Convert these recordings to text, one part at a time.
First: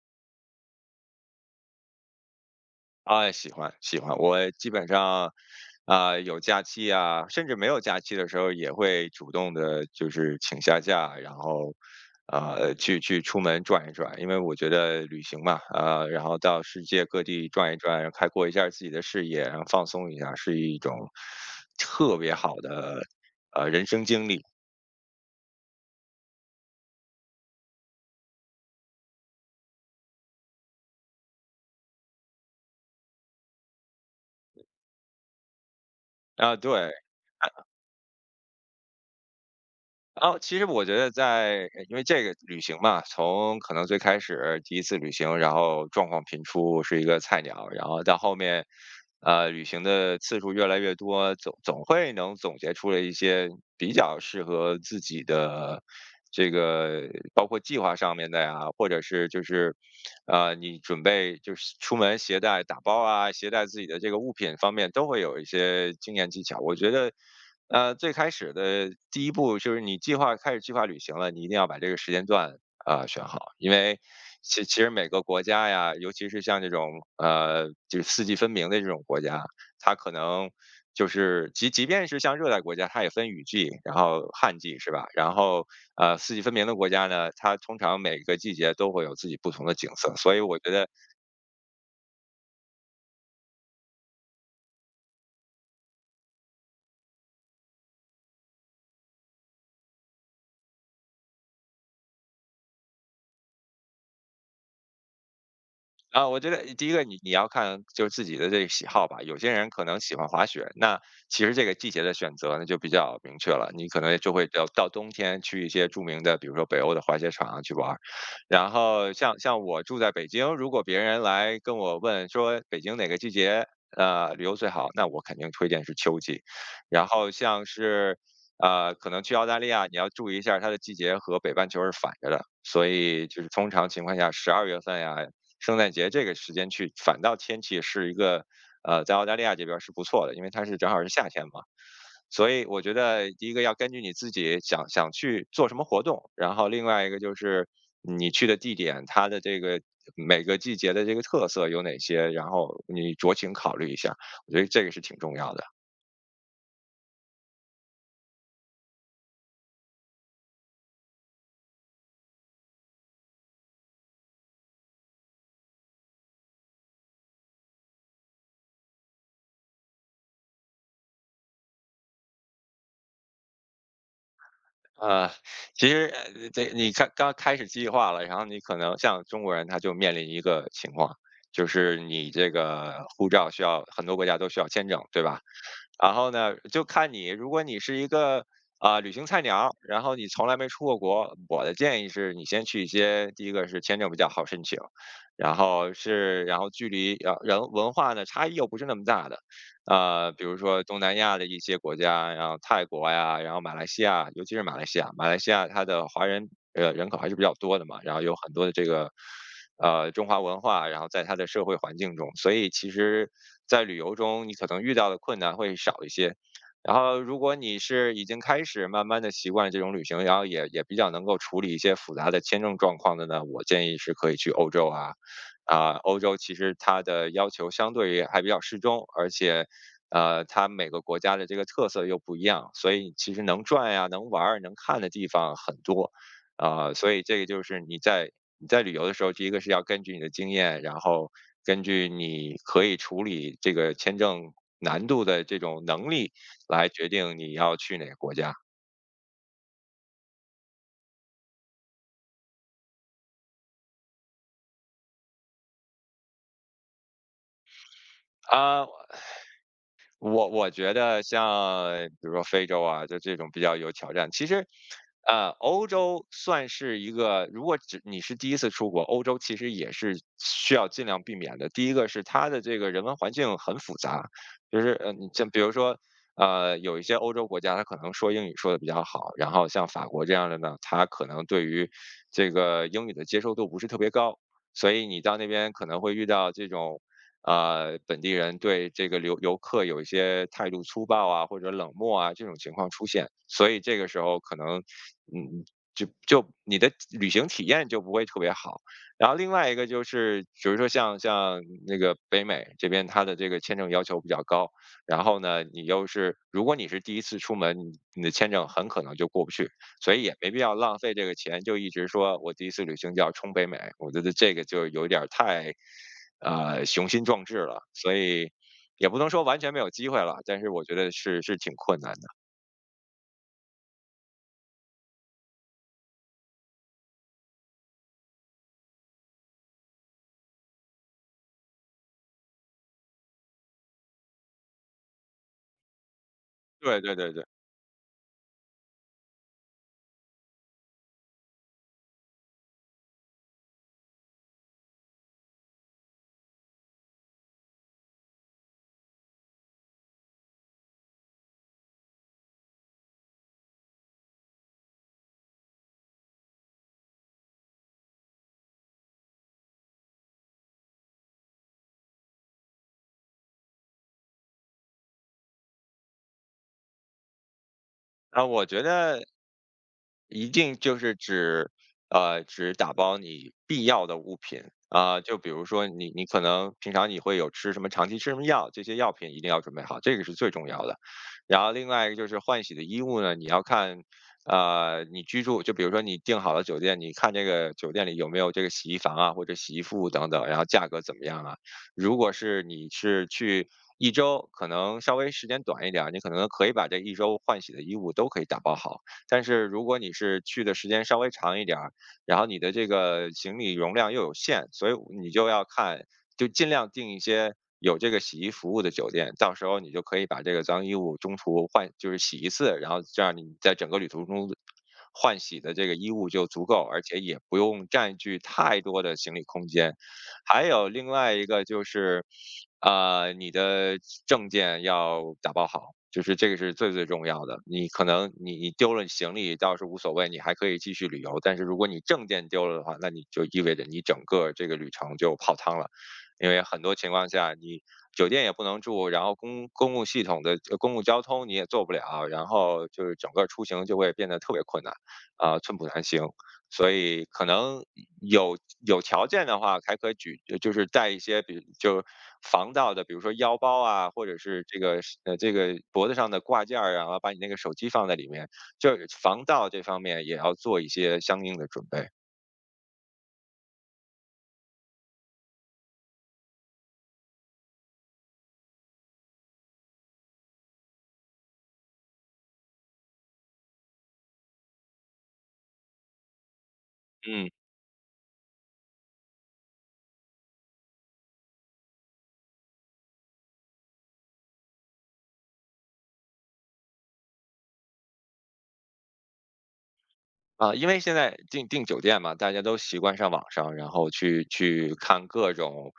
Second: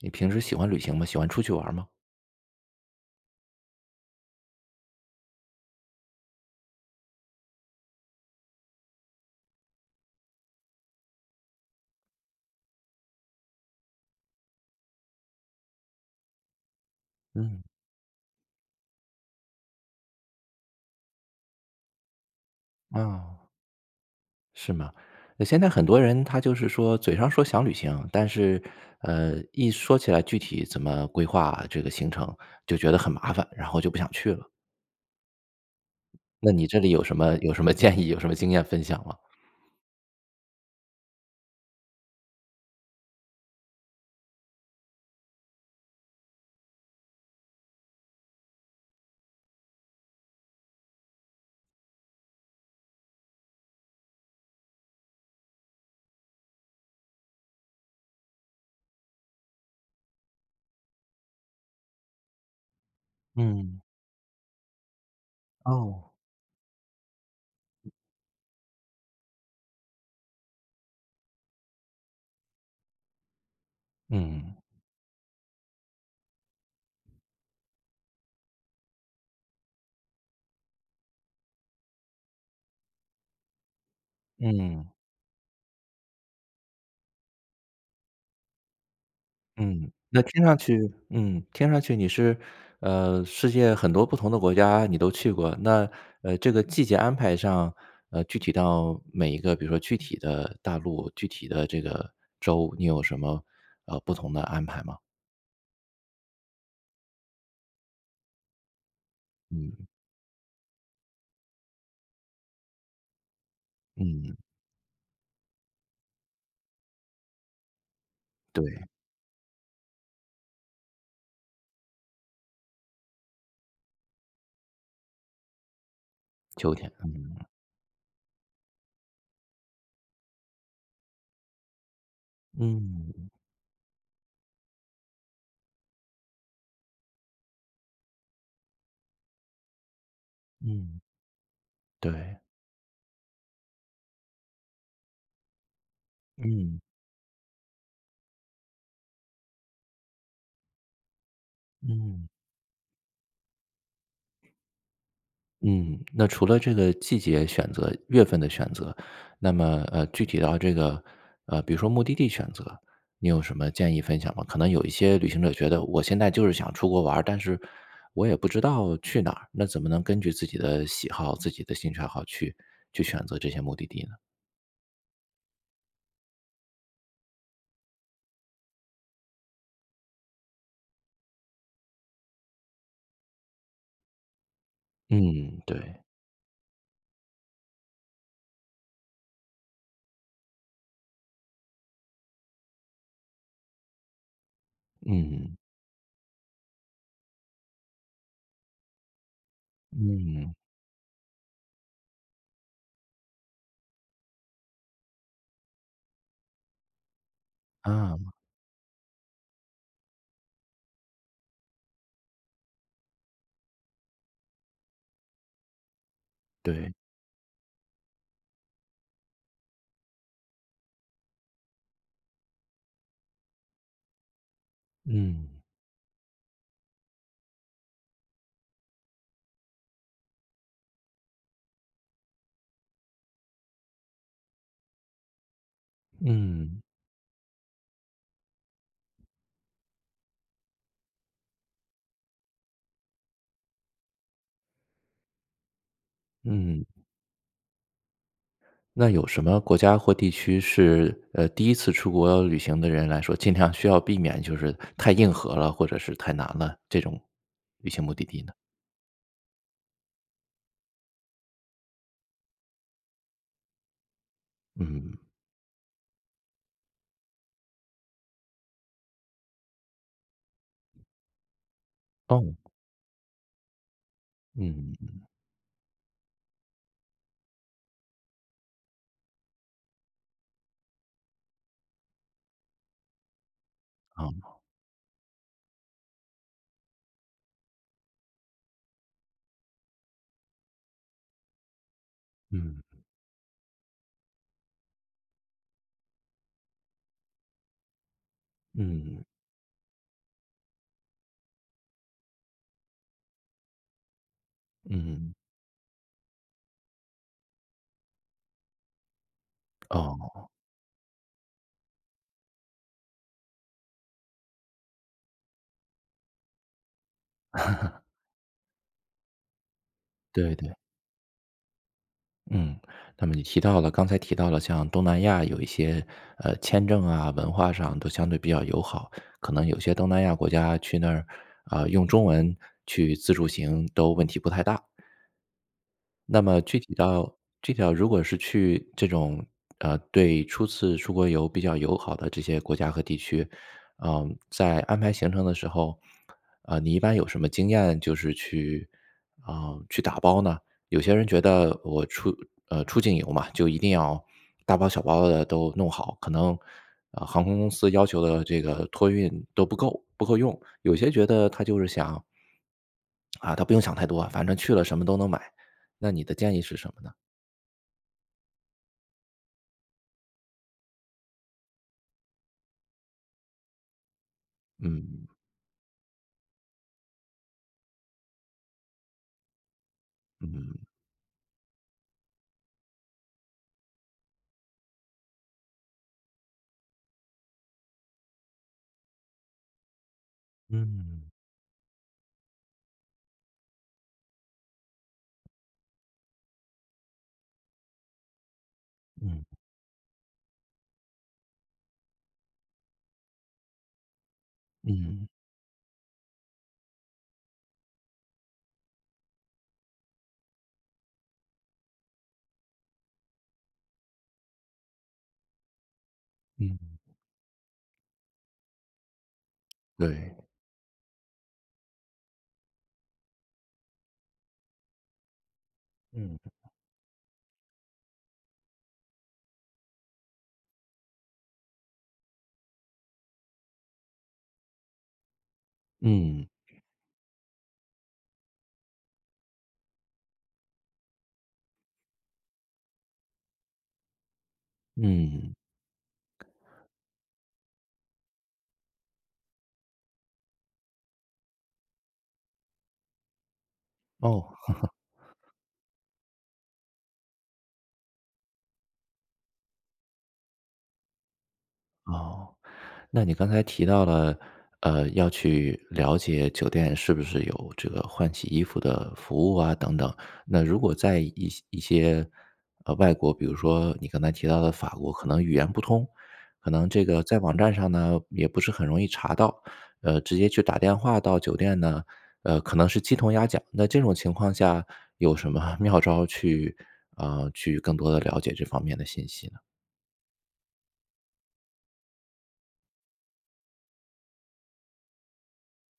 你平时喜欢旅行吗？喜欢出去玩吗？啊，喜欢喜欢，我基本上，有假期啊，甚至没有假期的时候，也会主动的，就是请下假，然后，去出门转一转，因为我觉得旅行嘛，然后到世界各地嗯。转一转，开阔一下自己的视野，然后放松一下，是一种特别好的啊。人生经历是吗？那现在很多人他就是说嘴上说想旅行，但是,一说起来具体怎么规划啊这个行程，就觉得很麻烦，然后就不想去了。那啊，你这里对，有什么建议，有什么经验分享吗？啊，其实我觉得在因为这个旅行嘛，从可能最开始第一次旅行，然后状况频出，是一个菜鸟，然后到后面，旅行的次数越来越多，总会能总结出了一些比较适合自己的这个，包括计划上面的呀，或者是就是你准备就是出门携带打包啊，携带自嗯。己的这个物品方面，都会有一些哦。经验技巧。我觉得，最开始的第一步就是你计划开始计划旅行了，你一定要把这个时间段选好，因为嗯其实每个国家呀，尤其是像这种就是四季分明的这种国家，它可能就是即便是像热带国家，它也分雨季，然后旱季是嗯。吧？然后四季分明的国家呢，它通常每个季节都会有自己不同的景嗯。色，那所以听上我觉去。得嗯，听上去你是，世界很多不同的国家你都去过，这个季节安排上，具体到每一个比如说具体的大陆、具体的这个州，你有什么，不同的安排吗？啊，我觉得第一个你要看就是自己的这个喜好吧，有些人嗯。可能喜欢滑雪，那其实这个季节的选择呢就比较明确了，你可能就嗯。会到冬天去一些著名的，比如说北欧的滑雪场去玩儿。然对。后像我住在北京，如果别人来跟我问说北京哪个季节旅游最好，那我肯定推荐是秋季。秋天。然后嗯。像是可能去澳大利亚，你要注意一下它的季节和北半球是反着的，所嗯。以就是通常情况下，12月份呀，圣诞节这个时间去，反倒天气是一个，在澳大利亚这边儿是不错的，因为它是正嗯。好是夏天嘛。对。所以我觉得第一个要根据你自己想想去做什么活动，然后嗯。另外一个就是你去的地点，它的这个每个季节的这个特色有哪嗯。些，然后你酌情考虑一下，我觉得这个是挺重要的。嗯。那除了这个季节选择、月份的选择，那么,具体到这个，比如说目的地选择，你有什么建议分享吗？可能有一些旅行者觉得我现在就是想出国玩儿，但是我也不知道去哪儿，那怎么能根据自己的喜好、自己的兴趣爱好去选择这些目的地呢？呃，其实这你看刚开始计划了，然后你可能像中国人他就面临一个情况，就是你这个护照需要很多国家都需要签证，对吧？嗯。对。然后呢，就看你，如果你是一个旅行菜鸟，然后你从来没出过国，我的建议是你先去一些，第一个是签证比较好申请，然嗯。后是然后距离啊人文化呢差异又不是那么大的，比嗯。如说东南亚的一些国家，然后泰国呀，然后马来西亚，尤其是马来西亚，马来西亚它的华人人口还是比较多的嘛，然啊。后有很多的这个中华文化，然后在它的社会环境中，所以其实，在旅游中你可能遇到的困难会少一些。对。然后，如果你是已经开始慢慢的习惯这种旅行，然后也比较能够处理一些复杂的签证状况的呢，我建议是可以去欧洲啊，嗯。欧洲其实它的要求相对于还比较适中，而且它每个国家的这个特色又不一样，所以其实能转呀、能玩儿、能看的地方很多，嗯。所以这个就是你在旅游的时候，第一个是要根据你的经验，然后根据你可以处理这个签证难度的这种能力嗯。来决定你要去哪个国家。那有什么国家或地区是，第一次出国旅行的人来说，尽量需要避免就是太硬核了，或者是太难了，这种旅行目的地呢？啊、我觉得像比如说非洲啊，就这种比较有挑战。其实，嗯。欧洲算是一个，如果只你是第一次出国，欧洲其实也是需要尽量避免的。第一个是它哦。的这个人文环境很复杂，就是嗯。你像比如说。有一些欧洲国家，它可能说英语说的比较好，然后像法国这样的呢，它可能对于这个英语的接受度不是特别高，啊。所以你到那边可能会遇到这种本地人对这个游客有一些态度粗暴啊，或者冷漠啊这种情嗯。况出现，所以这个时候可能，嗯，就你的旅行体验就不会特别好。嗯。然后另外一个就是，比如说像那个北美这边，它的这个签证要求比较高，然嗯。后呢，你又是如果你是第一次出门，你的签证很可能就过不去。所以哦。也没必要浪费这个钱，就一直说我第一次旅行就要冲北美，我觉得这个就有点儿太，雄心壮志了，所以也不能说完全没有机会了，对但是对。我觉得是挺困难的。嗯。那么你提到了刚才提到了像东南亚有一些，签证啊，文化上都相对比较友好，可能有些东南亚国家去那儿，啊，用中文去自助行都问题不太大。那么具体对对对到对，具体到如果是去这种，对初次出国游比较友好的这些国家和地区，嗯，在安排行程的时候，你一般有什么经验就是去啊，去打包呢？有些人觉得出境游嘛，就一定要大包小包的都弄好，可能，航空公司要求的这个托运都不够用。有些觉得他就是想啊，他不用想太多啊，反正去了什么都能买。那你的建议是什么呢？啊，我觉得一定就是指，只打包你必要的物品。啊，嗯。就比如说你可能平常你会有吃什么长期吃什么药，这些药品一定要准备好，这个是最重要嗯的。然后另外一个就是换洗的衣物呢，你要看，你居住就比如说你订好了酒店，你看这个酒店里有没有这个洗衣房啊，或者洗衣服等等，然后价格怎嗯么样啊？如果是你是去一周，可能稍微时间短一点儿，你可能可以把这一周换洗的衣物都可以打包好。但嗯是如果你是去的时间稍微长一点儿，然后你的这个行李容量又有限，所以嗯你就要看，就尽量订一些有这个洗衣服务的酒店，到时候你就可以把这个脏衣物中途换，就是洗一次，然后这样你在整个旅途中换洗的这个衣物就足够，嗯。而且也不用占据太多的行李空间。对。还有另外一个就是。啊，你的证件要打包好，就是嗯。这个是最重要的。你可能你丢了行李倒是无所谓，你还可以继续旅游。但是如果你证件丢了的话，那你就意味着你整个这个旅程就泡汤了，嗯。因为很多情况下你酒店也不能住，然后公共系统的公共交通你也坐不了，然后就是整个出行就会变得特别困难，嗯。寸步难行。所以可能有有条件的话，还可以举，就是带一些，比如就防盗的，比如说腰包啊，或者哦。是这个这个脖子上的挂件儿啊，然后把你那个手机放在里面，就是防盗这方面也要做一些相应的准备。哦。那你刚才提到了，要去了解酒店是不是有这个换洗衣服的服务啊，等等。那如果在一些，外国，比如说你刚才提到的法国，可能语言不通，可能这个在嗯。网站上呢也不是很容易查到，直接去打电话到酒店呢，可能是鸡同鸭讲。那这种情况下，有什么 妙招去，啊，去更多的了解这方面的信息呢？啊，因为现在订酒店嘛，大家都习惯上网上，然后去看各种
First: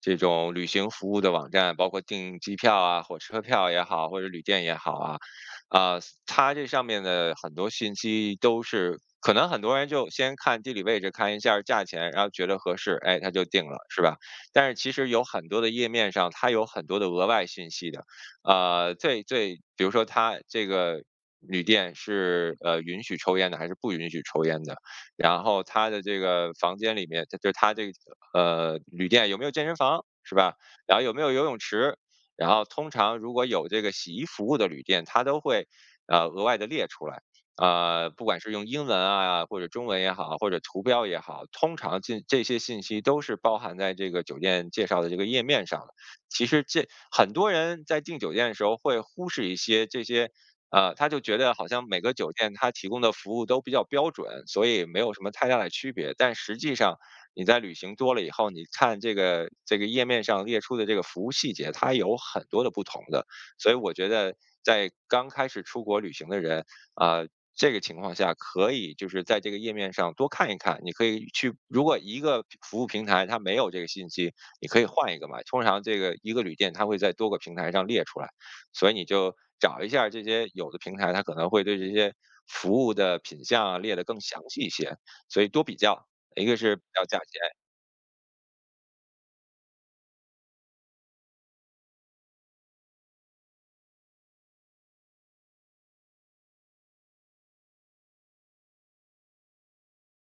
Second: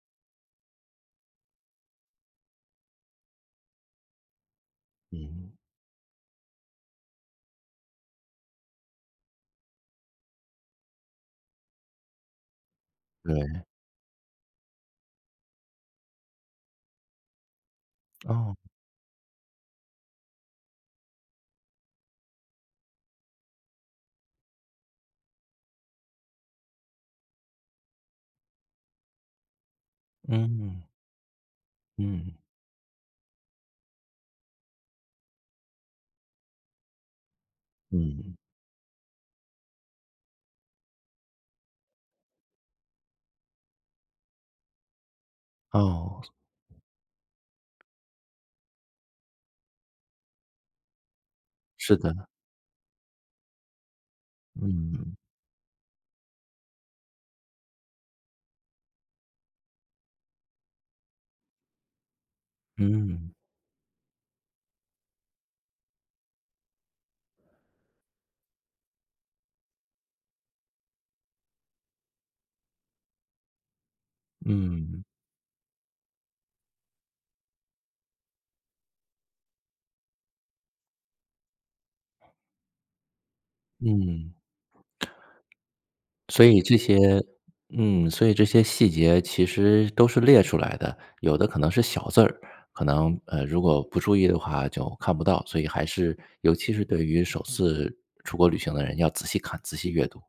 这种旅行服务的网站，包括订机票啊、火车票也好，或者旅店也好啊，嗯。啊，它这上面的很多信息都是可能很多人就先看地理位置，看一下儿价钱，然后觉得合适，哎，他就对。定了，是吧？但是其实有很多的页面上，它有很多的额外信息的，哦。呃，最最，比如说它这个旅店是允许抽烟的还是不允许抽烟的，然后他的这个房间里面，就他这个旅店有没有健身房是吧？嗯然后有没有游泳池？嗯。然后通常如果有这个洗衣服务的旅店，他都会额外的列出来。呃，不嗯。管是用英文啊，或者中文也好，或者图标也好，通常这些信息都是包含在这个酒店介绍的这个页面上的。哦。其实这很多人在订酒店的时候会忽视一些这些，他就觉得好像是每个的。酒店它提供的服务都比较标准，所以没有嗯。什么太大的区别。但实际上，你在旅行多了以后，你看这个页面上列出的这个服务细节，它有很多的不同的。嗯。所以我觉得，在刚开始出国旅行的人，啊、这个情况下可以就是在这个页面上多看一看。你可以去，如果一个服务平台它没有这个信息，你可以嗯。换一个嘛。通常这个一个旅店它会在多个平台上列出来。所以你就找一下这些有的平台，它可能会对这些服务的品项啊列得更嗯。详细一些，所以多比较，一所个以是这比较价些钱。嗯。所以这些细节其实都是列出来的，有的可能是小字儿，可能，如果不注意的话就看不到，所以还是尤其是对于首次出国旅行的人要仔细看、仔细阅读。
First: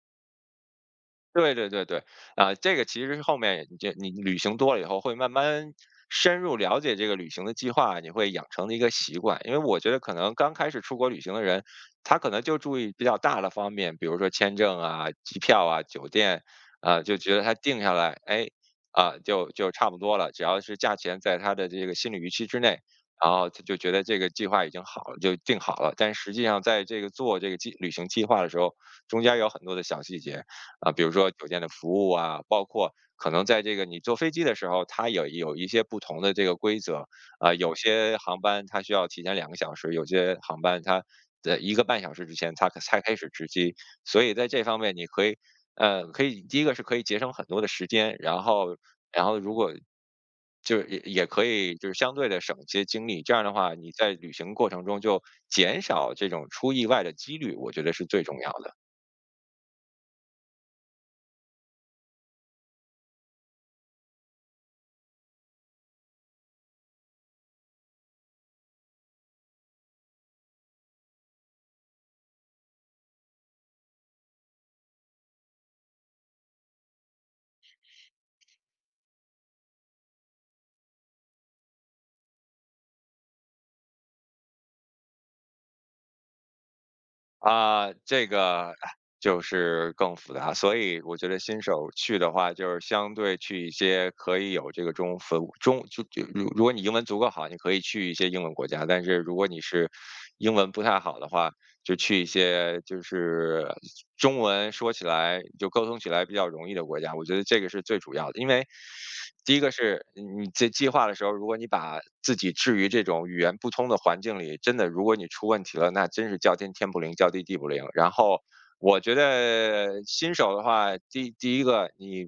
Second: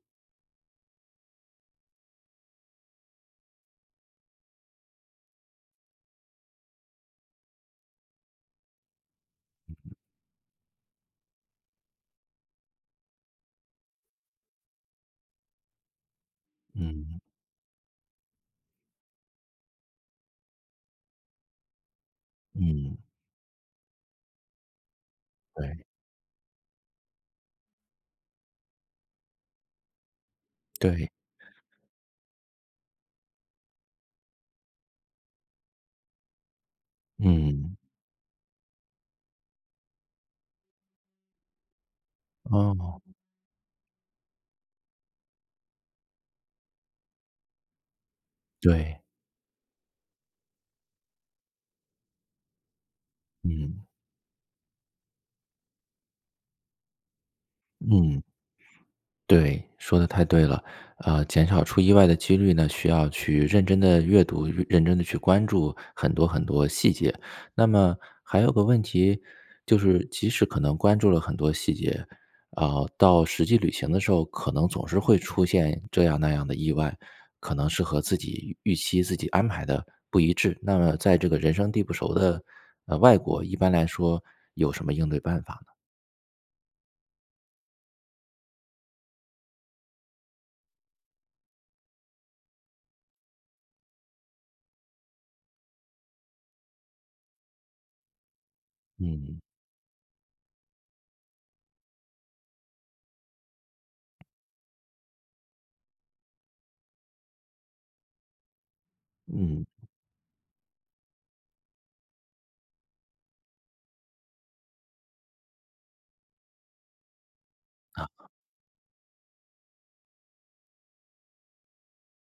对对对对，啊，这个其实是后面你旅行多了以后，会慢慢深入了解这个旅行的计划，你会养成的一个习惯。因为我觉得可能刚开始出国旅行的人，他可能就注意比较大的方面，比如说签证啊、机票啊、酒店啊，就嗯。觉得他定下来，哎，啊，就差不多了，只要是价钱在他的这个心理预期之内。嗯。然后他就觉得这个计划已经好了，就定好对。了。但实际上，在这个做这个计旅行计划的时候，中间有很多的小细节，啊，比对。如说酒店的服务啊，包括可能在这个你坐飞机的时候，它有一些不同的这个规则啊，有嗯。些航班它需要提前两个小时，有些航班它的一个半小时之前它可才哦。开始值机，所以在这方面你可以，呃，可以第一个是可以节省很多的时间，然后对。然后如果就是也可以就是相对的省一些精力，这样的话嗯。你在旅行过程中就减少这种出意外的几率，我觉得是最嗯。重要的。对，说的太对了。减少出意外的几率呢，需要去认真的阅读，认真的去关注很多很多细节。那么还有个问题，就是即使可能关注了很多细节，啊，到实际旅行的时候，可能总是会出现这样那样的意外，可能是和自己预期、自己安排的不一致。那么在这个人生地不熟的，外国，一般来说有什么应对办法呢？啊，这个就是更复杂，所以我觉得新手去的话，就是相对去一些可以有这个中服中就就如如果你英文足够好，你可以去一些英文国家，但是如嗯。果你是英文不太好的话，就去一些就是中文说起来就沟通起来比较容易的国家，我觉得这个是最主要的。因为第一嗯。个是你在计划的时候，如果你把自己置于这种语言不通的环境里，真的如果你出问题了，那真是叫天天不灵，叫地地不灵。然后我觉得新手的话，第一个你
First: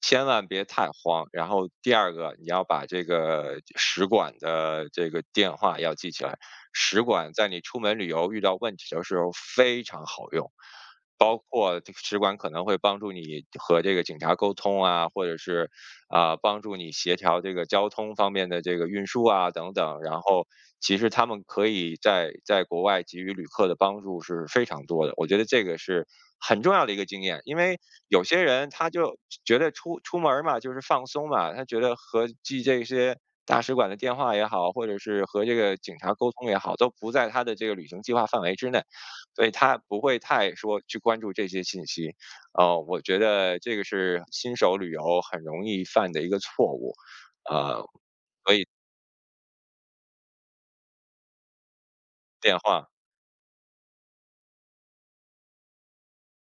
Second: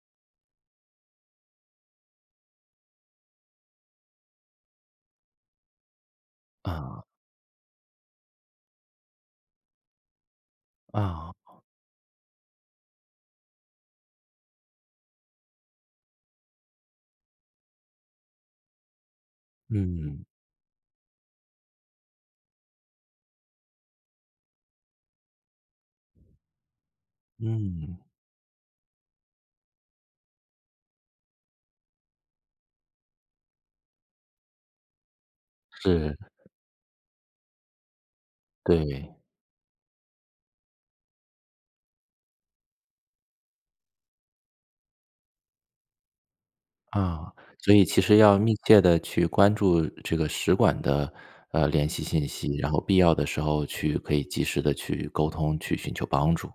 千万别太慌，然后第二个你要把这个使馆的这个电话要记起来，使啊。馆在你出门旅游遇到问题的时候非常好用。啊。包括这个使馆可能会帮助你和这个警察沟通啊，或者是啊、帮助你协调这个交通方面的这个运输啊等等。然嗯。后，其实他们可以在国外给予旅客的帮助是非常多的。我觉得这个是很重要的一个经验，因为嗯。有些人他就觉得出门儿嘛，就是放松嘛，他觉得和记这些大使馆的电话也好，或者是和这个警察是。沟通也好，都不在他的这个旅行计划范围之内，对。所以他不会太说去关注这些信息。呃，我觉得这个是新手旅游很容易犯的一个错误，啊。所呃，以其实要密切的去关注这个使馆的，联系信息，电然后话。必要的时候去可以及时的去沟通，去寻求帮助。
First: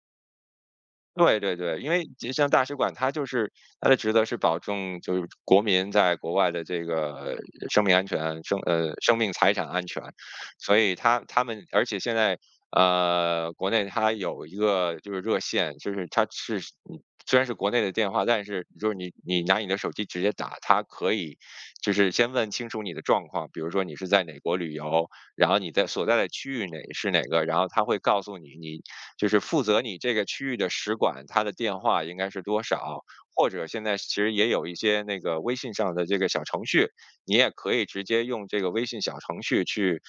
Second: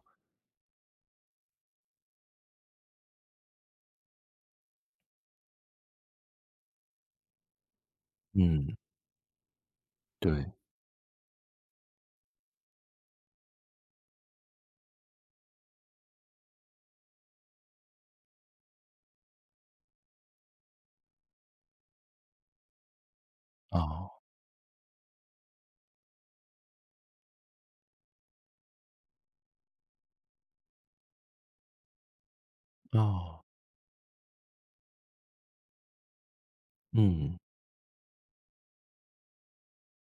对对对，因为其实像大使馆，它就是它的职责是保证就是国民在国外的这个生命安全、嗯。生命财产安全，对。所以他们而且现在国内它有一个就是热线，就是它是你虽然是国内的电话，但是就是你拿你的手机直接打，它可以就是先问清楚你的状况，比如说你是哦。在哪国旅游，然后你在所在的区域哪是哪个，然后他会告诉你你就是负责你这个区域的使馆，他的电话应该是多少？哦。或者现在其实也有一些那个微信上的这个小程序，你嗯。也可以直接用这个微信小程序去，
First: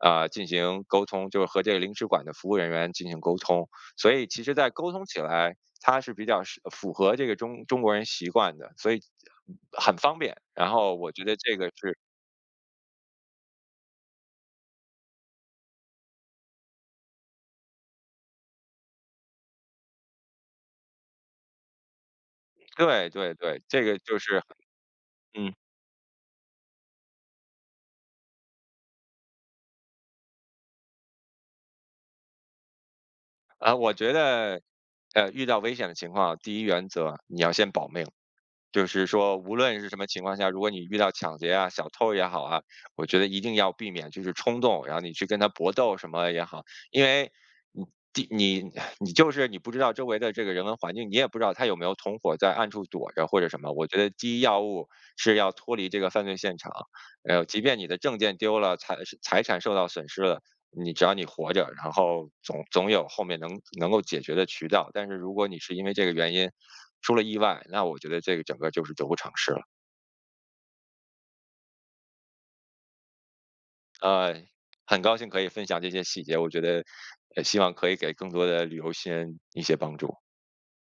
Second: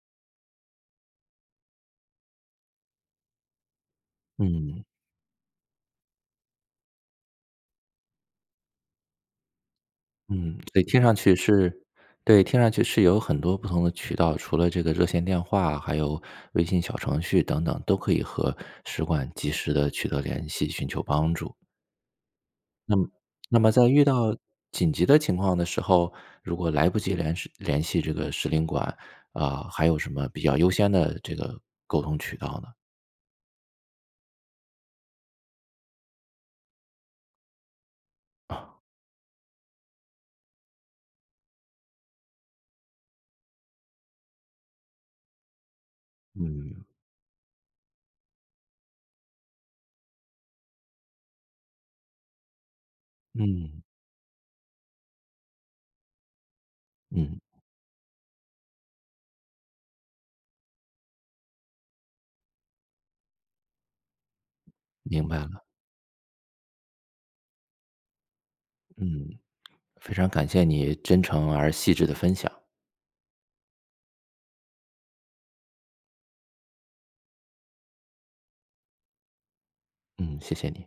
呃，进行沟通，就是和这个领事馆的服务人员进行沟通。所以其实，在嗯。沟通起来，它是比较是符合这个中国人习惯的，所以很方便。嗯。然所以后听我上觉得去这个是是对。听上去是有很多不同的渠道，除了这个热线电话，还有微信小程序等等，都可以和使馆及时的取得联系，寻求帮助。那么对对对，这在个遇就到是紧急的情嗯。况的时候，如果来不及联系这个使领馆，啊，还有什么比较优先的这个沟通渠道呢？啊，我觉得，呃，遇到危险的情况，第一原则你要先保命，就是说，无论是什么情况下，如果你遇到抢劫啊、小偷也好啊，我觉得一定要避免就是冲动，然后你去跟他搏斗什么也好，嗯因为你第你 你就是你不知道周围的这个人文环境，你也不知道他有没有同伙在暗处躲着或者什么。嗯我觉得第一要务是要脱离这个犯罪现场，嗯。呃，即便你的证件丢了，财产受到损失了，你只要你活着，然后总有后面能够解决的渠道。但是明如白果了。你是因为这个原因出了意外，那我觉得这个整个就是得不偿嗯。失了。非常感谢你真诚而细致的分享。呃，很高兴可以分享这些细节，我觉得，呃，希望可以给更多的旅游新人一些帮助。嗯。谢谢你。